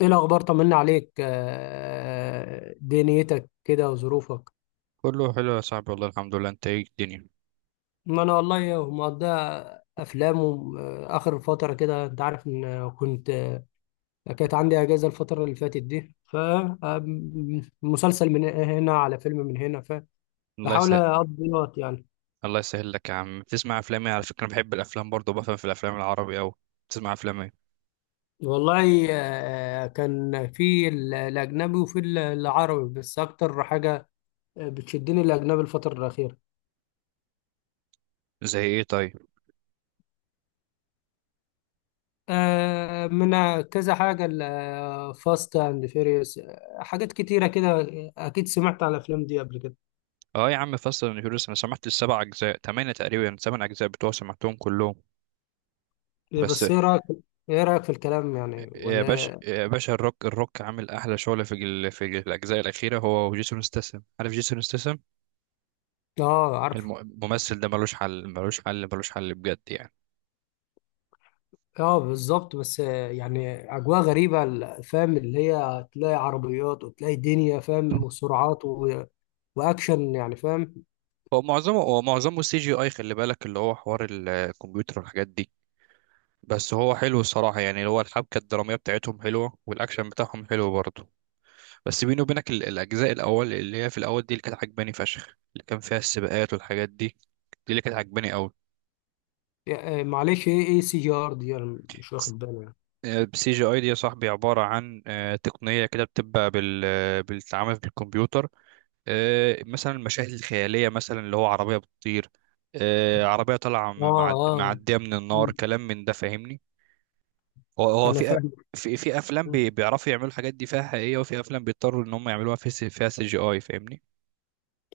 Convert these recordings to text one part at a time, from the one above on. ايه الاخبار؟ طمنا عليك. دنيتك كده وظروفك. كله حلو يا صاحبي والله الحمد لله. انت ايه الدنيا؟ ما انا والله مقضيها افلام اخر فتره كده، انت عارف ان كنت، كانت عندي اجازه الفتره اللي فاتت دي. ف آم، مسلسل من هنا، على فيلم من هنا، الله فبحاول يسهل. اقضي الوقت يعني. الله يسهل لك يا عم. بتسمع افلام ايه؟ على فكره انا بحب الافلام برضه، وبفهم في الافلام العربي اوي. بتسمع افلام ايه؟ والله كان في الاجنبي وفي العربي، بس اكتر حاجه بتشدني الاجنبي الفتره الاخيره. زي ايه طيب؟ من كذا حاجة، فاست اند فيريوس، حاجات كتيرة كده. أكيد سمعت عن الأفلام دي قبل كده. اه يا عم، فاست اند فيوريوس. انا سمعت السبع اجزاء تمانية تقريبا، سبع اجزاء بتوع سمعتهم كلهم. إيه؟ بس، بس إيه رأيك؟ إيه رأيك في الكلام يعني يا ولا باشا إيه؟ يا باشا، الروك الروك عامل احلى شغل في الاجزاء الاخيره، هو وجيسون ستاثام. عارف جيسون ستاثام؟ آه عارفه. الممثل ده ملوش حل ملوش حل ملوش حل بجد يعني. آه بالظبط، بس يعني أجواء غريبة، فاهم؟ اللي هي تلاقي عربيات وتلاقي دنيا فاهم، وسرعات و وأكشن يعني، فاهم؟ هو معظمه سي جي اي. خلي بالك اللي هو حوار الكمبيوتر والحاجات دي. بس هو حلو الصراحة، يعني اللي هو الحبكة الدرامية بتاعتهم حلوة، والأكشن بتاعهم حلو برضه. بس بيني وبينك الأجزاء الأول اللي هي في الأول دي اللي كانت عجباني فشخ، اللي كان فيها السباقات والحاجات دي. دي اللي كانت عجباني أوي. معلش، إيه إيه سي جي آر دي؟ أنا مش واخد بالي يعني. سي جي اي دي يا صاحبي عبارة عن تقنية كده، بتبقى بالتعامل بالكمبيوتر. مثلا المشاهد الخيالية، مثلا اللي هو عربية بتطير. عربية طالعة آه آه، معدية من النار، كلام من ده. فاهمني؟ هو أنا في فاهم. في افلام بيعرفوا يعملوا الحاجات دي فيها حقيقيه، وفي افلام بيضطروا ان هم يعملوها فيها سي جي اي. فاهمني؟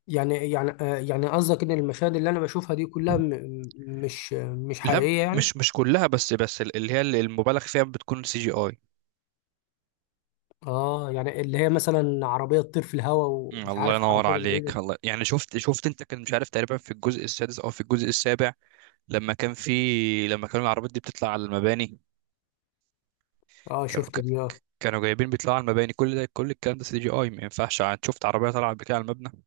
يعني يعني يعني قصدك ان المشاهد اللي انا بشوفها دي كلها مش لا، حقيقية يعني؟ مش كلها، بس اللي هي اللي المبالغ فيها بتكون سي جي اي. اه، يعني اللي هي مثلا عربية تطير في الهواء مم، ومش الله عارف ينور حركات عليك. غريبة. الله يعني، شفت انت، كان مش عارف تقريبا في الجزء السادس او في الجزء السابع، لما كان في... لما كانوا العربيات دي بتطلع على المباني. اه كانوا شفت دي ك- اه. كانوا جايبين بيطلعوا على المباني، كل ده كل الكلام ده سي جي اي، ما ينفعش. شفت عربيه طالعه بكده على المبنى.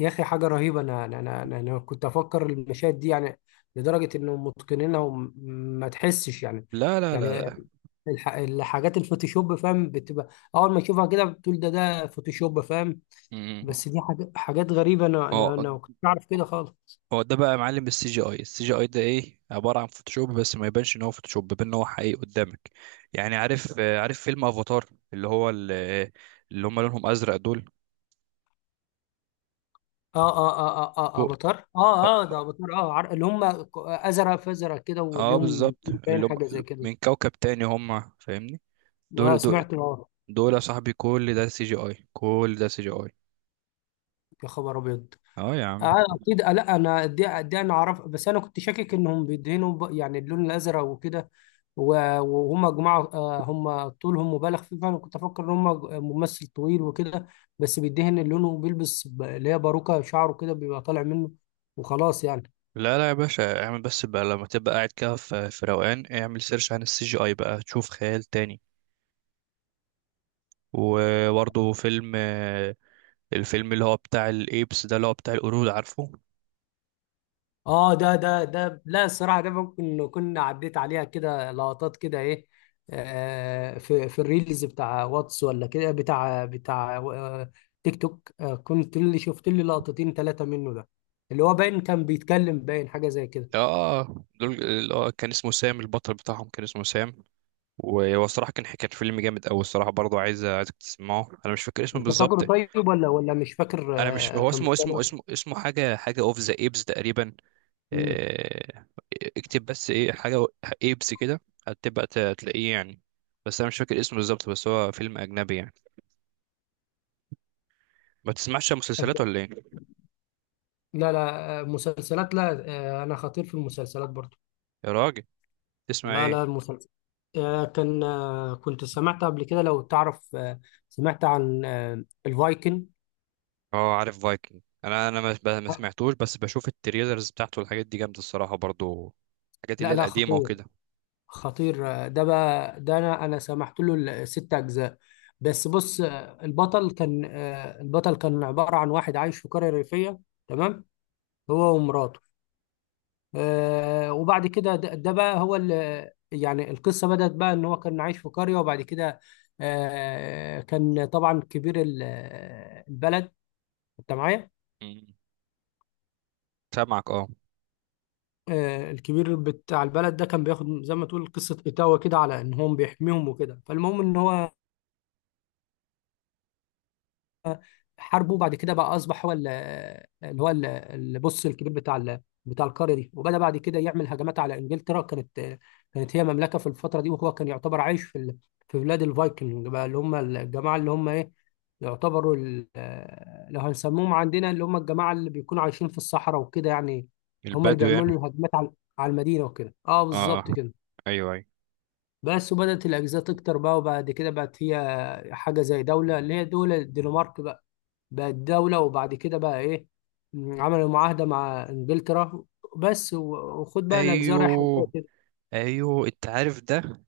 يا اخي حاجة رهيبة! انا انا انا, أنا أنا كنت افكر المشاهد دي يعني لدرجة انهم متقنينها وما تحسش يعني. لا لا لا يعني لا. الحاجات الفوتوشوب فاهم بتبقى اول ما تشوفها كده، بتقول ده ده فوتوشوب فاهم. مم. بس دي حاجات، حاجات غريبة. انا انا اه، انا ما كنتش اعرف كده خالص. هو ده بقى يا معلم السي جي اي. السي جي اي ده ايه؟ عباره عن فوتوشوب، بس ما يبانش ان هو فوتوشوب، بيبان ان هو حقيقي قدامك يعني. عارف عارف فيلم افاتار؟ اللي هو اللي هم لونهم ازرق دول، اه اه اه اه اه، فوق. افاتار، اه اه اه، ده افاتار اه. اللي هم ازرق، فازرق كده وليهم بالظبط، باين اللي هم حاجه زي كده. من كوكب تاني هم. فاهمني؟ اه دول سمعت اه. دول يا صاحبي، كل ده سي جي اي، كل ده سي جي اي. يا خبر ابيض! اه يا عم. اه اكيد. لا انا دي انا اعرف، بس انا كنت شاكك انهم بيدهنوا يعني اللون الازرق وكده. وهم جماعه آه، هم طولهم مبالغ فيه، فانا كنت افكر ان هم ممثل طويل وكده، بس بيدهن لونه وبيلبس اللي هي باروكه شعره كده بيبقى طالع منه وخلاص يعني. لا لا يا باشا، اعمل بس بقى لما تبقى قاعد كده في في روقان، اعمل سيرش عن السي جي اي بقى، تشوف خيال تاني. وبرضه فيلم، الفيلم اللي هو بتاع الايبس ده، اللي هو بتاع القرود، عارفه؟ اه ده ده ده، لا الصراحه ده ممكن كنا عديت عليها كده لقطات كده ايه، في في الريلز بتاع واتس ولا كده، بتاع بتاع تيك توك آه، كنت اللي شفت لي لقطتين ثلاثه منه ده، اللي هو باين كان بيتكلم، باين حاجه زي كده. اه، دول اللي هو كان اسمه سام، البطل بتاعهم كان اسمه سام. وهو الصراحه كان فيلم جامد قوي الصراحه برضه. عايزك تسمعه. انا مش فاكر اسمه انت بالظبط. فاكره طيب ولا ولا مش فاكر انا مش... هو كان بيتكلم؟ اسمه حاجه اوف ذا ايبس تقريبا. مم. آه، اكتب بس ايه، حاجه ايبس كده، هتبقى تلاقيه يعني. بس انا مش فاكر اسمه بالظبط، بس هو فيلم اجنبي يعني. ما تسمعش مسلسلات ولا ايه؟ لا لا، مسلسلات لا، انا خطير في المسلسلات برضو. يا راجل، تسمع لا ايه؟ لا، كان كنت سمعت قبل كده لو تعرف، سمعت عن الفايكن. اه عارف فايكنج. انا ما سمعتوش، بس بشوف التريلرز بتاعته، الحاجات دي جامده الصراحه برضو، الحاجات اللي لا هي لا، القديمه خطير، وكده. خطير. ده بقى ده انا سمحت له الست اجزاء. بس بص، البطل كان عبارة عن واحد عايش في قرية ريفية، تمام، هو ومراته. وبعد كده ده ده بقى هو اللي يعني، القصة بدأت بقى ان هو كان عايش في قرية، وبعد كده كان طبعا كبير البلد. انت معايا؟ مم. سامعك اه. الكبير بتاع البلد ده كان بياخد زي ما تقول قصة إيتاوا كده، على إن هو بيحميهم وكده. فالمهم إن هو حاربه، وبعد كده بقى أصبح هو اللي هو اللي بص الكبير بتاع بتاع القارة دي، وبدأ بعد كده يعمل هجمات على إنجلترا. كانت هي مملكة في الفترة دي، وهو كان يعتبر عايش في في بلاد الفايكنج بقى، اللي هم الجماعة اللي هم إيه، يعتبروا لو هنسموهم عندنا اللي هم الجماعة اللي بيكونوا عايشين في الصحراء وكده يعني. هم اللي البدو بيعملوا يعني. الهجمات على على المدينة وكده، اه اه اه. بالظبط كده. ايوه ايوه بس وبدأت الأجهزة تكتر بقى، وبعد كده بقت هي حاجة زي دولة، اللي هي دولة الدنمارك بقى، بقت دولة. وبعد كده بقى إيه، م، عملوا معاهدة مع إنجلترا بس. وخد بقى الأجزاء رايحة جوه ايوه. كده. ايوه انت عارف ده.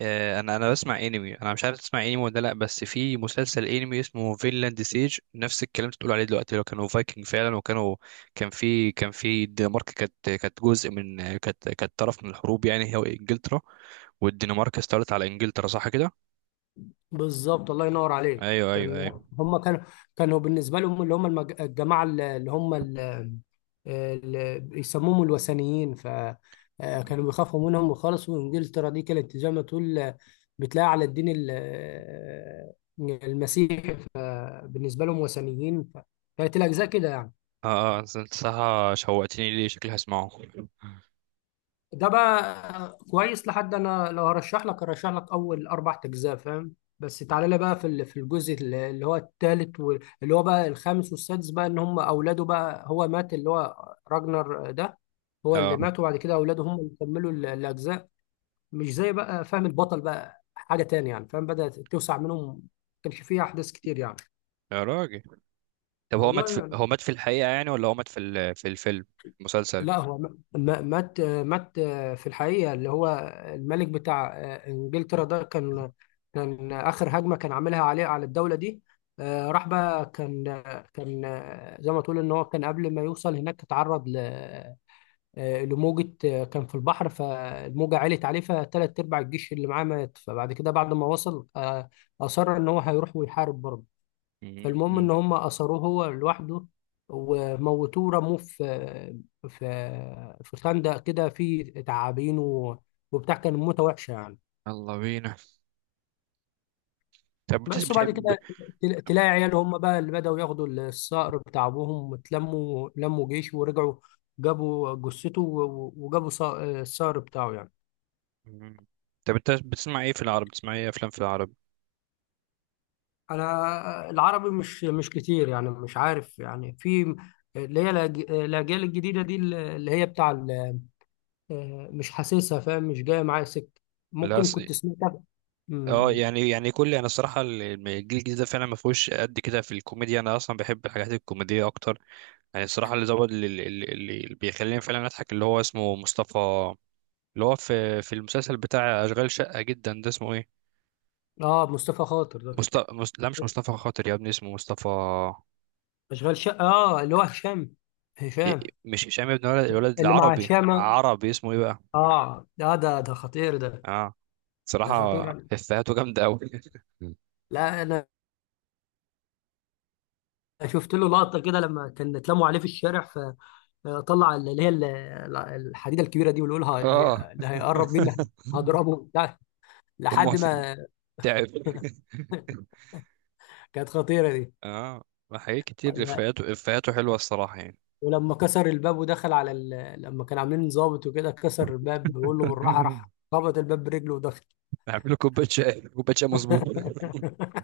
انا بسمع انمي. انا مش عارف تسمع انمي ولا لا، بس في مسلسل انمي اسمه فينلاند سيج، نفس الكلام اللي بتقول عليه دلوقتي، لو كانوا فايكنج فعلا، وكانوا كان في... كان في الدنمارك. كانت جزء من... كانت طرف من الحروب، يعني هي وانجلترا، والدنمارك استولت على انجلترا. صح كده؟ بالظبط، الله ينور عليك. ايوه ايوه كان ايوه. هم كانوا كانوا بالنسبة لهم اللي هم الجماعة اللي هم اللي بيسموهم الوثنيين. ف كانوا بيخافوا منهم خالص، وإنجلترا دي كانت زي ما تقول، بتلاقي على الدين المسيحي، بالنسبه لهم وثنيين. كانت الاجزاء كده يعني. اه اه انت صح. شوقتني ليه، شكلي هسمعه. ده بقى كويس. لحد انا لو هرشح لك هرشح لك اول اربع اجزاء فاهم، بس تعالى لي بقى في في الجزء اللي هو الثالث، واللي هو بقى الخامس والسادس بقى، ان هم اولاده بقى، هو مات اللي هو راجنر ده، هو اللي اه مات، وبعد كده اولاده هم اللي كملوا الاجزاء. مش زي بقى فاهم، البطل بقى حاجه تاني يعني فاهم، بدات توسع منهم، ما كانش فيها احداث كتير يعني. يا راجل. طب هو مات في... والله هو مات في الحقيقة يعني، ولا هو مات في ال... في الفيلم؟ مسلسل. لا، هو مات مات في الحقيقة. اللي هو الملك بتاع إنجلترا ده كان، كان آخر هجمة كان عاملها عليه على الدولة دي. راح بقى، كان كان زي ما تقول إن هو كان قبل ما يوصل هناك اتعرض لموجة، كان في البحر، فالموجة علت عليه، فتلات أرباع الجيش اللي معاه مات. فبعد كده بعد ما وصل أصر إن هو هيروح ويحارب برضه. فالمهم مم. ان هم اثروه هو لوحده، وموتوه ورموه في في في خندق كده فيه تعابين وبتاع. كان موته وحشه يعني. يلا بينا. طب بس وبعد بتحب. كده تلاقي عياله هم بقى اللي بدأوا ياخدوا الصقر بتاع ابوهم، واتلموا لموا جيش ورجعوا، جابوا جثته وجابوا الصقر بتاعه يعني. مم. طب انت بتسمع ايه في العرب؟ بتسمع ايه افلام في العرب؟ انا العربي مش مش كتير يعني، مش عارف يعني في اللي هي الاجيال الجديده دي اللي هي بتاع مش حاسسها فاهم، مش جاية معايا سكة. لا ممكن أص... كنت سمعتها. اه مم. يعني، يعني كل... انا الصراحه الجيل الجديد ده فعلا ما فيهوش قد كده في الكوميديا، انا اصلا بحب الحاجات الكوميديه اكتر. يعني الصراحه اللي زود اللي بيخليني فعلا اضحك، اللي هو اسمه مصطفى، اللي هو في في المسلسل بتاع أشغال شقة جدا ده، اسمه ايه؟ اه مصطفى خاطر ده، مصطفى مست... لا مش مصطفى خاطر يا ابني، اسمه مصطفى. اشغال شقة، اه اللي هو هشام، ي- هشام. مش هشام يا ابني، الولد الولد اللي مع العربي. هشام. عربي اسمه ايه بقى؟ اه ده ده ده خطير ده، اه، ده صراحة خطير. إفيهاته جامدة أوي. لا انا شفت له لقطة كده لما كان اتلموا عليه في الشارع، فطلع اللي هي الحديدة الكبيرة دي، ويقول اه اللي هيقرب مني هضربه بتاع أمه لحد ما. تعب. كانت خطيرة اه حاجات كتير، دي. إفيهاته حلوة الصراحة يعني. ولما كسر الباب ودخل على لما كان عاملين ضابط وكده، كسر الباب، بيقول له بالراحه، راح خبط الباب برجله ودخل. نعمل له كوباية شاي، كوباية شاي مظبوط.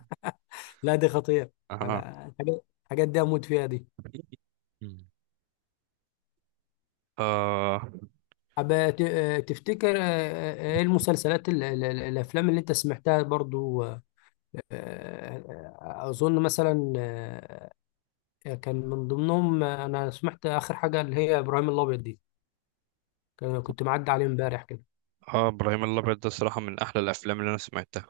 لا دي خطيره. اه. انا الحاجات، الحاجات دي اموت فيها دي. مم. اه أب... ت... آه، تفتكر ايه المسلسلات الافلام اللي انت سمعتها برضو؟ اظن مثلا كان من ضمنهم، انا سمعت اخر حاجه اللي هي ابراهيم الابيض دي، كنت معدي عليه امبارح كده. اه، ابراهيم الابيض ده صراحة من احلى الافلام اللي انا سمعتها.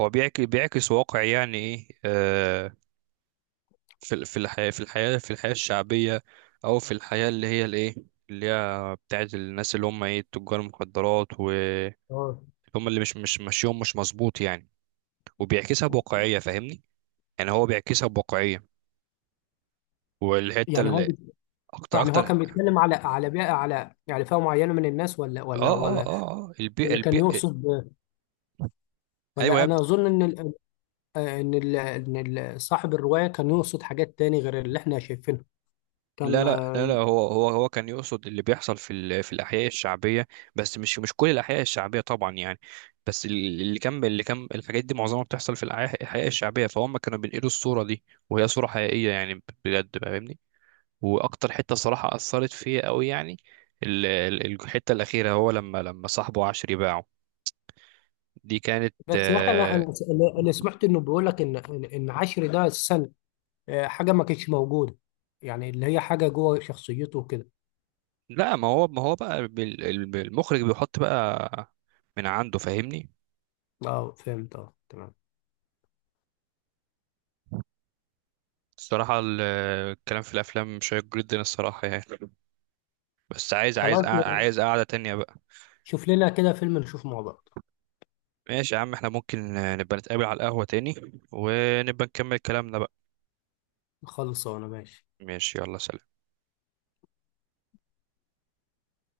هو بيعكس واقع، يعني ايه في ال... في الحياة، في الحياة الشعبية، او في الحياة اللي هي الايه، اللي هي بتاعت الناس اللي هم ايه، تجار المخدرات، واللي اه هم اللي مش ماشيهم مش مظبوط يعني، وبيعكسها بواقعية. فاهمني؟ يعني هو بيعكسها بواقعية. والحتة يعني هو، اللي اكتر يعني هو اكتر كان اه. بيتكلم على على بيئة، على يعني فئة معينة من الناس، ولا ولا اه اه ولا، اه البيئة ولا كان البيئة. يقصد، ولا ايوه. أنا أظن إن صاحب الرواية كان يقصد حاجات تاني غير اللي إحنا شايفينها؟ لا كان لا لا لا. هو كان يقصد اللي بيحصل في الاحياء الشعبيه، بس مش كل الاحياء الشعبيه طبعا يعني. بس اللي كان... اللي كان الحاجات دي معظمها بتحصل الاحياء الشعبيه، فهم كانوا بينقلوا الصوره دي، وهي صوره حقيقيه يعني بجد بقى، فاهمني؟ واكتر حته صراحه اثرت فيا قوي يعني، الحته الاخيره، هو لما صاحبه عشري باعه، دي كانت بس يا أخي أنا آه... أنا أنا سمعت إنه بيقول لك إن إن عشر ده السنة، حاجة ما كانتش موجودة يعني، اللي هي حاجة جوه شخصيته وكده. لا، ما هو، ما هو بقى المخرج بيحط بقى من عنده. فاهمني؟ أه فهمت، أه تمام. الصراحة الكلام في الأفلام شيق جدا الصراحة يعني. بس عايز خلاص، عايز قعدة تانية بقى. شوف لنا كده فيلم نشوفه مع بعض. ماشي يا عم، احنا ممكن نبقى نتقابل على القهوة تاني، ونبقى نكمل كلامنا بقى. خلصانة، ماشي. ماشي يلا سلام.